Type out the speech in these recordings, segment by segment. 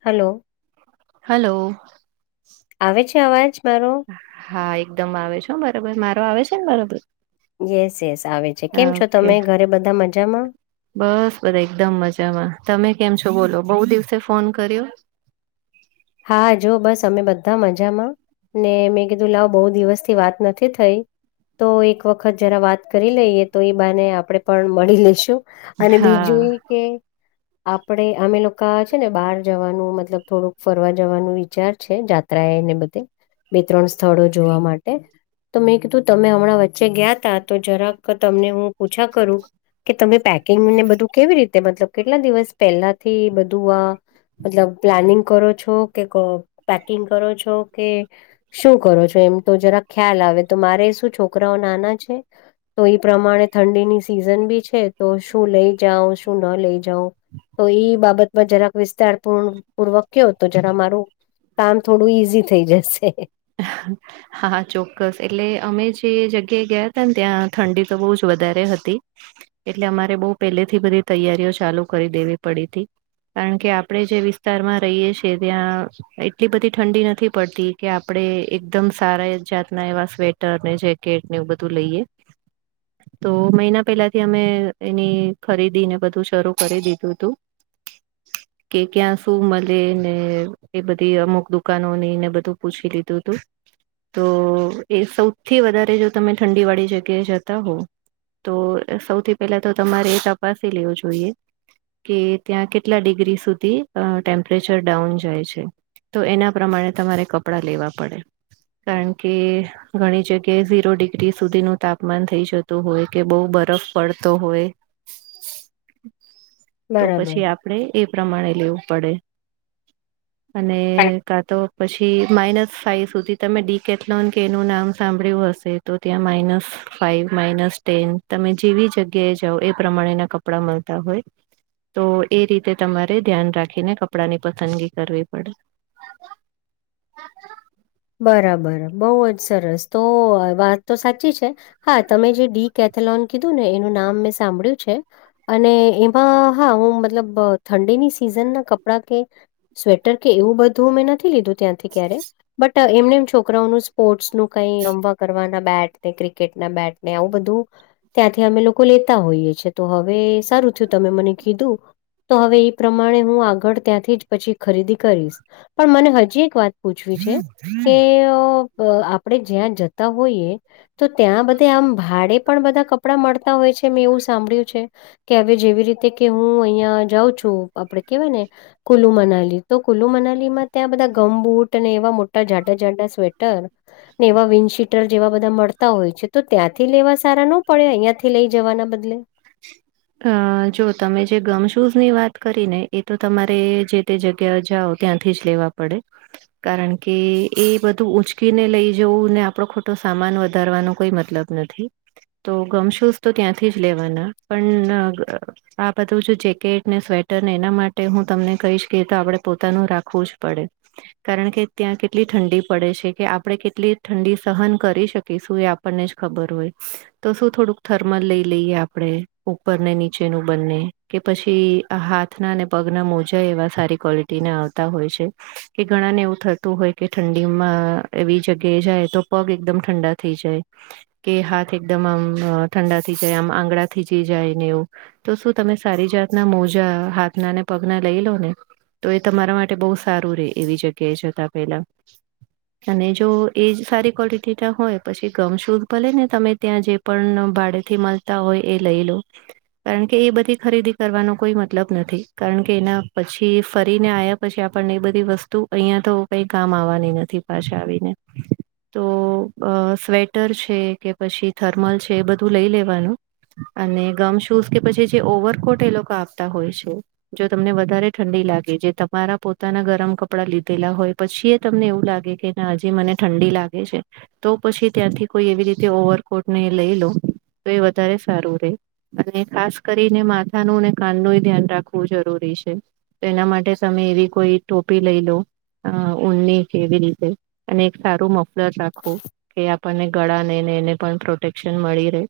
Hello. Hello. આવે છે અવાજ મારો? હા એકદમ આવે છેો બરોબર મારો આવે છે ને બરોબર? યસ યસ આવે છે કેમ છો ઓકે તમે ઘરે બધા મજામાં? બસ બધા એકદમ મજામાં તમે કેમ છો બોલો બહુ દિવસે ફોન કર્યો. હા જોઓ બસ અમે બધા મજામાં. ને મેં કીધું લાવ બહુ દિવસ થી વાત નથી થઈ. તો એક વખત જરા વાત કરી લઈએ તો એ બાને આપણેે પણ મળી લઈશું. અને બીજું હા એકે આપડે અમે લોકો છે ને બહાર જવાનું મતલબ થોડુંક ફરવા જવાનું વિચાર છે જાત્રા એને બધે બે ત્રણ સ્થળો જોવા માટે. તો મેં કીધું તમે હમણાં વચ્ચે ગયા તા તો જરાક તમને હું પૂછા કરું કે તમે પક. બધું કેવી રીતે કેટલા દિવસ પેલા થી બધું આ મતલ પ્લાનિંગ. કરો છો કે પેકિંગ કરો છો કે. શું કરો છો એમ તો જરાક ખ્યાલ આવે તો મારે શું છોકરાઓ નાના છે. તો એઈ પ્રમાણે ઠંડીની સિઝન બી છે તો શું લઈ જાાવ. ન લઈ જાવ તો એ બાબતમાં જરાક વિસ્તારૂ પૂર્વક. કયો તો જરા મામારું કામ થોડું ઈઝી થઈ જશે. હ. હા ચોક્કસ એટલે અમે જે જગ્યાએ ગયા હતા ને ત્યાં ઠંડી તો બહુ જ વધારે હતી. એટલે અમારે બહ પહેલેથી બધી તૈયારીઓ ચાલુ કરી દેવી પડી હતી. કારણ કે આપણે જે વિસ્તારમાં રહીએ છ છેએ ત્યાં એટલી બધી ઠંડી નથી પડતી કે. આપણે એકદમ સારા એ જાતના એવા સ્વેટર ને જેકેટ ને એવું બધું લઈએ. તો મહિના પહેલાથી અમે એની ખરીદી ને બધું શરૂ કરી દીધું હતું. [inaudible] કે ક્યાં સુું મળે ને એ બધી અમુક દુકાનો ની ને બધું પૂછી લીધું. તું તું. તો એ સૌથી વધારે જો તમે ઠંડી વાળી જગ્યાએ જતા હો. તો સૌથી પહેલા તો તમારે તપાસી લેવું જોઈએ. કે ત્યાં કેટલા ડિગ્રી સુધી ટેમ્પરેચર ડાઉન જાય છે. તો એના પ્રમાણે તમારે કપડાં લેવા પડે કારણ કે. ઘણી જગ્યાએ ઝીરો ડિગ્રી સુધીનું તાપમાન થઈ જતું હોય કે બહુ બરફ પડતો હોય. [inaudible] તો પછી આપણેે એ પ્રમાણે લેવું પડે અને પણ કા તો પછી માઇનસ. ફાઇવ સુધી તમે ડી કેથલોન કેનું નામ સાંભળ્યું હશે તો ત્યાં માઇનસ ફાઇવ માઇનસ ટેન. તમે જેવી જગ્યાએ જાઓ એ પ્રમાણેના કપડા મળતા હોય. તો એ રીતે તમારે ધ્યાન રાખીને કપડાં ની પસંદગી કરવી પડે. બરાબર બહુ જ સરસ તો વાત તો સાચી છે. હા તમે જે ડી કેથેલોન કીધું ને એનું નામ મેં સાંભળ્યું છે. અને એમાં હા હું મતલબ ઠંડીની સિઝન ના કપડા કે. સ્વેટર કે એવું બધું મેં નથી લીધું ત્યાંથી ક્યારે. બટ એમને એમ છોકરાઓનું સ્પોર્ટ્સ નું કઈ રમવા કરવાના બેટ ને ક્રિકેટના બેટ ને આવું બધું. ત્યાંથી અમે લોકો લેતા હોઈએ છીએ તો હવે સારું થયું તમે મને કીધું. તો હવે એ પ્રમાણે હું આગળ ત્યાંથી જ પછી ખરીદી કરીશ પણ મને હજી એક વાત. પૂછવી છે કે આપણેે જ્યાં જતા હોઈએ. તો ત્યાં બધે આમ ભાડે પણ બધા કપડાં મળતા હોય છે મેં એવું સાંભળ્યું છે. કે હવે જેવી રીતે કે હું અહિયાં જાઉં છું આપડે કેવાય ને. કુલ્લુ મનાલી તો કુલ્લુ મનાલી માં ત્યાં બધા ગમ બુટ અને એવા મોટા. જાડા જાઝંડાા સ્વેટર. ને એવા વિન્ડ શીટર જેવા બધા મળતા હોય છે તો ત્યાંથી લેવા સારા ન પડે અહં થી લઈ જવાના બદલે. [inaudible] અ જો તમે જે ગમ શૂઝ ની વાત કરી ને એ તો તમારે જે તે જગ્યા જાઓ. ત્યાંથી જ લેવા પડે. કારણ કે એ બધું ઉઊંચકીને લઈ જવું ને આપડો ખોટો સામાન વધારવાનો કોઈ મતલબ. નથી તો ગમ શૂઝ તો ત્યાંથી જ લેવાના પણ. આ બધું જેકેટ ને સ્વેટર ને એના માટે હું તમને કહીશ કે તો આપણેે પોતાનું રાખવું જ પડે કારણ કે ત્યાં કેટલી ઠંડી પડે છે કે આપડણે કેટલી ઠંડી સહન કરી શકીશું એ. આપણને જ ખબર હોય તો શું થોડુંક થર્મલ લઈ લઈએ આપણે. ઉપર ને નીચેનું બંને કે પછી આ હાથના પગના મોજા એવા સારી ક્વોલિટી એના આવતા હોય છે કે ઘણા ને એવું થતું હોય કે ઠંડીમાં એવી જગ્યાએ જાય તો પગ એકદમ ઠંડા થી જાય કે હાથ એકદમ આમ ઠંડા થઈ જાય આમ આંગડા થી જ જાય ને એવું તો શું તમે સારી જાતના મોજા હાથના ને પગના લઈ લો ને તો એ તમારા માટે બહુ સારું રે એવી જગ્યાએ જતા પેલા [inaudible] અને જો એ જ સારી ક્વોલિટી ના હોય પછી ગમ શુધ ભલે ને તમે ત્યાં જે પણ ભાડેથી મળતા હોય એ લઈ લો કારણ કે એ બધી ખરીદી કરવાનો કોઈ મતલબ નથી કારણ કે એના પછી ફરીને આયા પછી આપણને એ બધી વસ્તુ અહિયાં તો કઈ કામ આવવાની નથી પાછા આવીને તો સ્વેટર છે કે પછી થર્મલ છે એ બધું લઈ લેવાનું અને ગમ શૂઝ કે પછી જે ઓવરકોટ એ લોકો આપતા હોય છે. જો તમને વધારે ઠંડી લાગે જે તમારા પોતાના ગરમ કપડાં લીધેલા હોય પછી એ તમને એવું લાગે કે હજી મને ઠંડી લાગે છે તો પછી ત્યાંથી કોઈ એવી રીતે ઓવરકોટ ને લઈ લો તો એ વધારે સારું રહેે અને ખાસ કરીને માથા નું અને કાન નું ધ્યાન રાખવું જરૂરી છે તો એના માટે તમે એવી કોઈ ટોપી લઈ લો હ ઉની કે કેવી રીતે અને એક સારું મફ રાખો કે આપણને ગળા ને ને એને પણ પ્રોટેક્શન મળી રહે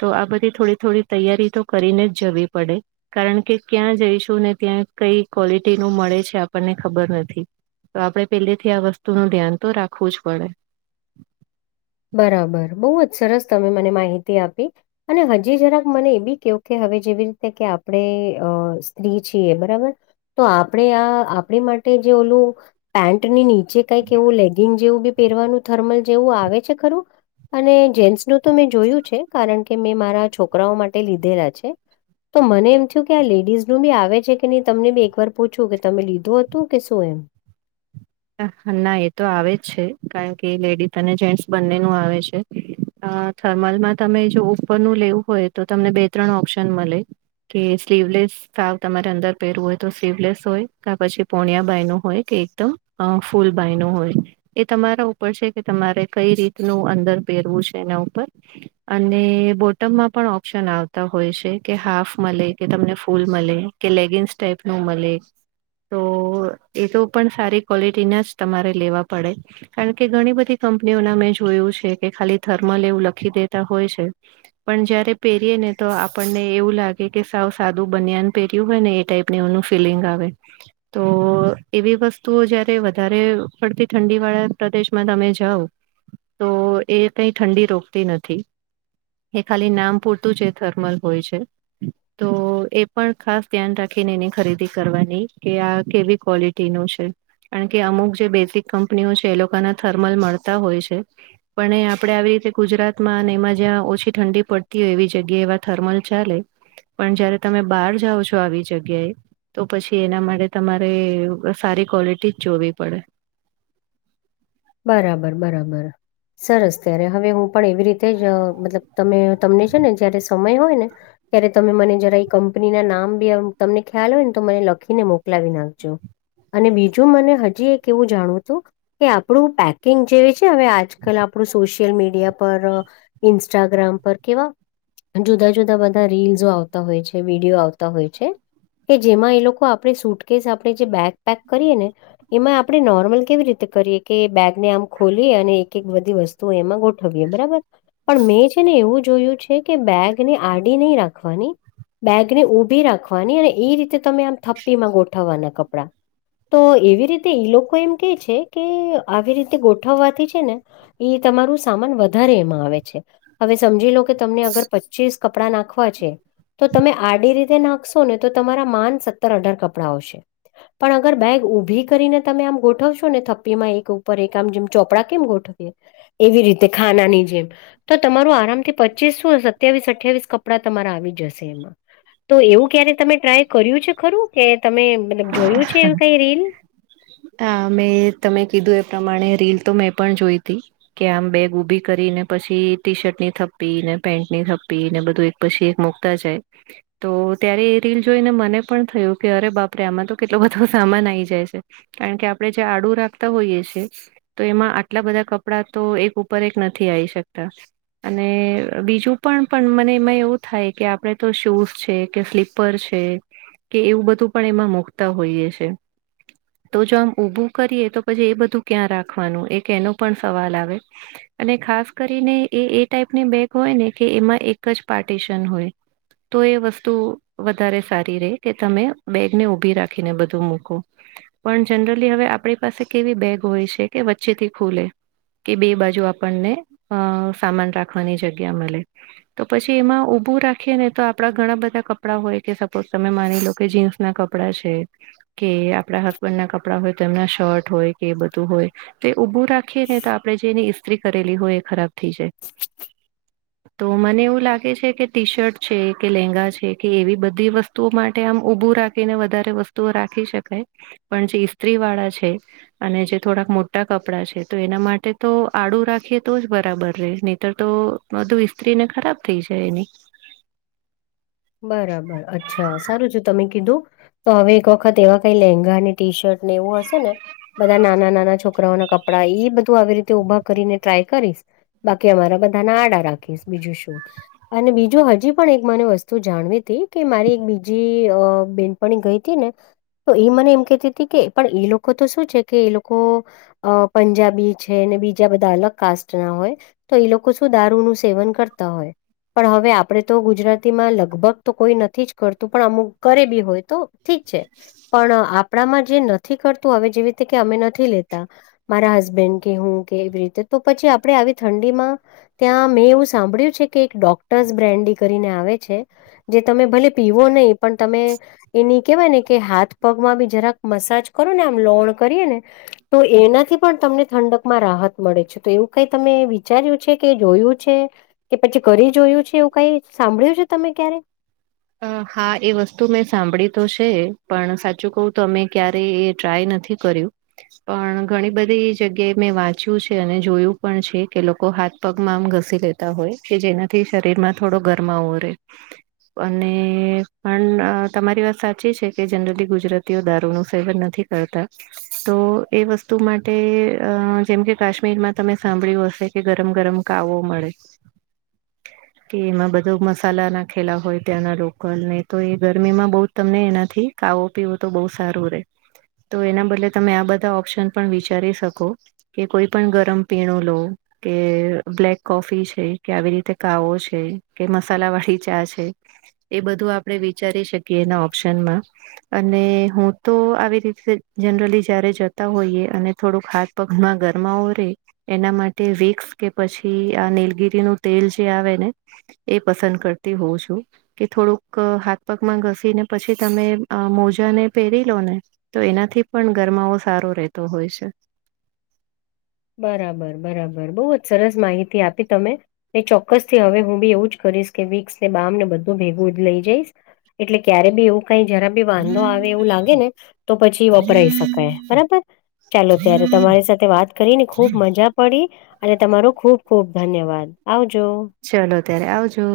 તો આ બધી થોડી થોડી તૈયારી તો કરીને જ જવી પડે. કારણ કે ક્યાં જઈશું ને ત્યાં કઈ ક્વોલિટી નું મળે છે આપણને ખબર નથી. તો આપણે પેલેથી આ વસ્તુનું ધ્યાન તો રાખવું જ પડે. બરાબર બહુ જ સરસ તમે મને માહિતી આપી અને હજી જરાક મને એ બી કયો કે હવે જેવી રીતે કે આપણે સ્ત્રી છીએ બરાબર તો આપણે આ આપણી માટે જે ઓલું પેન્ટની નીચે કઈ એવું લેગિંગ જેવું બી પહેરવાનું થર્મલ જેવું આવે છે ખરું અને જેન્સ નું તો મેં જોયું છે કારણ કે મેં મારા છોકરાઓ માટે લીધેલા છે. તો મને એમ થયું કે આ લેડીઝ નું બી આવે છે કે નહી તમને બી એક વાર પૂછું કે તમે લીધું હતું કે શું એમ. ના એ તો આવે જ છે કારણ કે લેડીઝ અને જેન્ટસ બંને નુ આવે છે. અ થર્મલમાં તમે જો ઉપરનું લેવું હોય તો તમને બે ત્રણ ઓપ્શન મળે. ઓકે સ્લીવલેસ સાવ તમારે અંદર પહેરવું હોય તો સ્લીવલેસ હોય કે પછી પોણિયા બાય નું હોય કે એકદમ અ ફૂલભાઈ નુ હોય ને એ તમારા ઉપર છે કે તમારે કઈ રીતનું અંદર પહેરવું છે એના ઉપર અને બોટમમાં પણ ઓપ્શન આવતા હોય છે કે હાફ મળે કે તમને ફૂલ મળે. કે લેગિન્સ ટાઈપ નું મળે તો એ તો પણ સારી ક્વોલિટીના જ તમારે લેવા પડે કારણ કે ઘણી બધી કંપનીઓના મેં જોયું છે કે ખાલી થર્મલ એવું લખી દેતા હોય છે. પણ જયારે પહેરીયે ને તો આપણને એવું લાગે કે સાવ સાદું બનિયાન પહેર્યું હોય ને એ ટાઈપ ને એવ નુ ફિલિંગ આવે તો એવી વસ્તુ તો જયારે વધારે પડતી ઠંડી વાળા પ્રદેશમાં તમે જાઓ તો એ કઈ ઠંડી રોકતી નથી. એ ખાલી નામ પૂરતું છે થર્મલ હોય છે. તો એ પણ ખાસ ધ્યાન રાખીને એની ખરીદી કરવાની કે આ કેવી ક્વોલિટીનું છે. કારણ કે અમુક જે બેસિક કંપનીઓ છે એ લોકોના થર્મલ મળતા હોય છે. પણ એ આપડે આવી રીતે ગુજરાતમાં અને એમાં જ્યાં ઓછી ઠંડી પડતી હોય એવી જગ્યાએ એવા થર્મલ ચાલે પણ જયારે તમે બહાર જાઓ છો આવી જગ્યાએ તો પછી એના માટે તમારે સારી ક્વોલિટી જ જોવી પડે. બરાબર બરાબર સરસ ત્યારે હવે હું પણ એવી રીતે જ મતલબ તમે તમને છે ને જયારે સમય હોય ને ત્યારે તમે મને જરા એ કંપનીના નામ બી તમને ખ્યાલ હોય ને તો મને લખીને મોકલાવી નાખજો અને બીજું મને હજી એક એવું જાણવું હતું કે આમ આપણું પેકિંગ જેવી છે હવે આજકાલ આપણું સોશિયલ મીડિયા પર ઇન્સ્ટાગ્રામ પર કેવા જુદા જુદા બધા રીલ્સો આવતા હોય છે વિડીયો આવતા હોય છે કે જેમાં એ લોકો આપણે સુટ કેસ આપણે જે બેગ પેક કરીએ ને એમાં આપડણે નોર્મલ કેવી રીતે કરીએ કે બેગને આમ ખોલી અને એક એક બધી વસ્તુ એમાં ગો વી બરાબર પણ મેં છે ને એવું જોયું છે કે બેગને આડી નહી રાખવાની. બેગ ને ઉઊભી રાખવાની અને એ રીતે તમે આમ થપ્પીમાં ગોઠવવાના કપડા. તો એવી રીતે ઈ લોકો એમ કે છે કે આવી રીતે ગોઠવવાથી છે ને એ તમારું સામાન વધારે એમાં આવે છે હવે સમજી લો કે તમને અગર પચીસ કપડા નાખવા છે તો તમે આડી રીતે નાખશો ને તો તમારા માન સત્તર અઢાર કપડાં આવશે પણ અગર બેગ ઊભી કરીને તમે આમ ગોઠવશો ને થપ્પીમાં એક ઉપર એક આમ જેમ ચોપડા કેમ ગોઠવીએ એવી રીતે ખાનાની જેમ તો તમારું આરામ થી પચીસ શું સત્યાવીસ અઠાવીસ કપડાં તમારા આવી જશે એમાં તો એવું ક્યારે તમે ટ્રાય કર્યું છે ખરું કે તમે મતલબ જોયું છે એવું કઈ રીલ હા મેં તમે કીધું એ પ્રમાણે રીલ તો મેં પણ જોઈ તી કે આમ બેગ ઊભી કરી ને પછી ટી શર્ટ ની થપી ને પેન્ટ ની થપી ને બધું પછી એક મુકતા જાય તો ત્યારે એ રીલ જોઈને મને પણ થયું કે અરે બાપ આપ આમાં તો કેટલો બધો સામાન આવીઈ જાય છે કારણ કે આપણે જે આડુ રાખતા હોઈએ છે. તો એમાં આટલા બધા કપડા તો એક ઉપર એક નથી આવી શકતા. અને બીજું પણ પણ મને એમાં એવું થાય કે આપડે તો શૂઝ છે કે સ્લીપ. ઉપર છે કે એવું બધું પણ એમાં મુકતા હોઈએ. છે તો જો આમ ઊભું કરીએ તો પછી એ બધું ક્યાં રાખવાનું એક એનો પણ સવાલ આવે. અને ખાસ કરીને એ એ ટાઈપની બેગ હોય ને કે એમાં એક જ પાર્ટિશન હોય. તો એ વસ્તુ વધારે સારી ર કે તમે. બેગને ઉઊભી રાખીને બધું મૂકો. પણ જનરલી હવે આપણી પાસે કેવી બેગ હોય છે કે વચ્ચે થી ખુલે. કે બે બાજુ આપણને અ સામાન રાખવાની જગ્યા મળે. તો પછી એમાં ઉભું રાખીએ ને તો આપડા ઘણા બધા કપડાં હોય કે સપોઝ તમે માની લો કે જીન્સ. ના કપડા છે કે આપડા હસબન્ડ ના કપડા હોય તેમના શર્ટ હોય કે એ બધું હોય. તે ઊભું રાખીએ ને તો આપણે જેની ઇસ્ત્રી કરેલી હોય એ ખરાબ થઈ જાય. તો મને એવું લાગે છે કે ટી શર્ટ છે કે લેંગા છે કે એવી બધી વસ્તુઓ માટે આમ ઉભું રાખે. ને વધારે વસ્તુઓ રાખી શકાય પણ જે ઇસ્ત્રી વાળા છે. અને જે થોડાક મોટા કપડાં છે તો એના માટે તો આડું રાખીએ તો જ બરાબર રહે નહીતર તો. બધું ઈસ્ત્રી ને ખરાબ થઈ જાય એની. બરાબર અચ્છા સારું છે તમે કીધું તો હવે એક વખત એવા કઈ લેંગા અને ટી શર્ટ. એવું હશે ને બધા નાના નાના છોકરાઓ ના કપડા એ બધું આવી રીતે ઉઊભા કરીને. ટ્રાય કરીશ બાકી અમારા બધાના આડા રાખીશ બીજું શું. અને બીજું હજી પણ એક મને વસ્તુ. તું જાણવી હતી કે મારી એક બીજી બેનપણી ગઈ હતી ને. તો એ મને એમ કેતી હતી કે પણ એ લોકો તો શું છે કે એ લોકો અ પંજાબી છે ને બીજા બધા અલગ કાસ્ટ ના હોય. તો એ લોકો શું દારૂનું સેવન કરતા હોય પણ હવે આપણેે તો ગુજરાત લગભગ તો કોઈ નથી જ કરતું પણ અમુક કરે બી હોય તો ઠીક છે પણ આપ. કપડામાં જે નથી કરતું હવે જેવી રીતે કે અમે નથી લેતા. મારા હસબેન્ડ કે હું કે એવી રીતે તો પછી આપડે આવી ઠંડીમાં. ત્યાં મેં એવું સાંભળ્યું છે કે એક ડોક્ટર્સ બ્રેાન્ડડી કરીને આવે. જે તમે ભલે પીવો નહી પણ તમે એની. કેવાય ને કે હાથ પગમાંબી જરાક મસાજ કરો ને આમ લોણ કરીએ ને તો એનાથી પણ તમને ઠંડકમાં રાહત મળે છે તો એવું કઈ તમે વિચાર્યું છે કે જોયું છે કે પછી કરી જોયું છે એવું કઈ સાંભળ્યું છે તમે ક્યારે? હા એ વસ્તુ મેં સાંભળી તો છે પણ સાચું કહું તો અમે ક્યારેય એ ટ્રાય નથી કર્યું. પણ ઘણી બધી જગ્યાએ મેં વાંચ્યું છે અને જોયું પણ છે કે લોકો હાથ પગમાં આમ ઘસી લેતા હોય કે જેનાથી શરીરમાં થોડો ગરમાવો રે. અને પણ તમારી વાત સાચી છે કે જનરલી ગુજરાતીઓ દારૂનું સેવન નથી કરતા. તો એ વસ્તુ માટે અ જેમ કે કાશ્મીરમાં તમે સાંભળ્યું હશે કે ગરમ ગરમ કાવો મળે. [unintelligible] કે એમાં બધા મસાલા નાખેલા હોય તત્યાંના લોકલ ને તો એ ગરમીમાં બઉ તમને એનાથી ખાવો પીવો તો બહુ સારું રે. તો એના બદલે તમે આ બધા ઓપ્શન પણ વિચારી શકો. કે કોઈ પણ ગરમ પીણું લો કે બ્લેક કોફી છે કે આવી રીતે કાવો છે કે મસાલા વાળી ચા છે. એ બધું આપડણે વિચારી શકીએ એના ઓપ્શનમાં અને હું તો આવી રીતે જનરલી જય્યારે જતા હોઈએ અને થોડું હાત પગમાં ઘરમાંવો રે એના માટે વિકસ કે પછી આ નીલગીરી નું તેલ જે આવે ને એ પસંદ કરતી હોઉ છું. કે થોડુંક હાથપકમાં ઘસી ને પછી તમે મોજા ને પહેરી લો ને તો એનાથી પણ ગરમાવો સારો રહેતો હોય છે. બરાબર બરાબર બહુ જ સરસ માહિતી આપી તમે એ ચોક્કસ થી હવે હું બી એવું જ કરીશ કે વિક્સ ને બામ ને બધું ભેગું જ લઈ જઈશ. એટલે ક્યારે બી એવું કઈ જરા બી વાંધો આવે એવું લાગે ને તો પછી વપરાય શકાય. બરાબર. ચાલો ત્યારે તમારી સાથે વાત કરીને ખુબ મજા પડી અને તમારો ખુબ ખુબ ધન્યવાદ આવજો. ચલોો ત્યારે આવજો.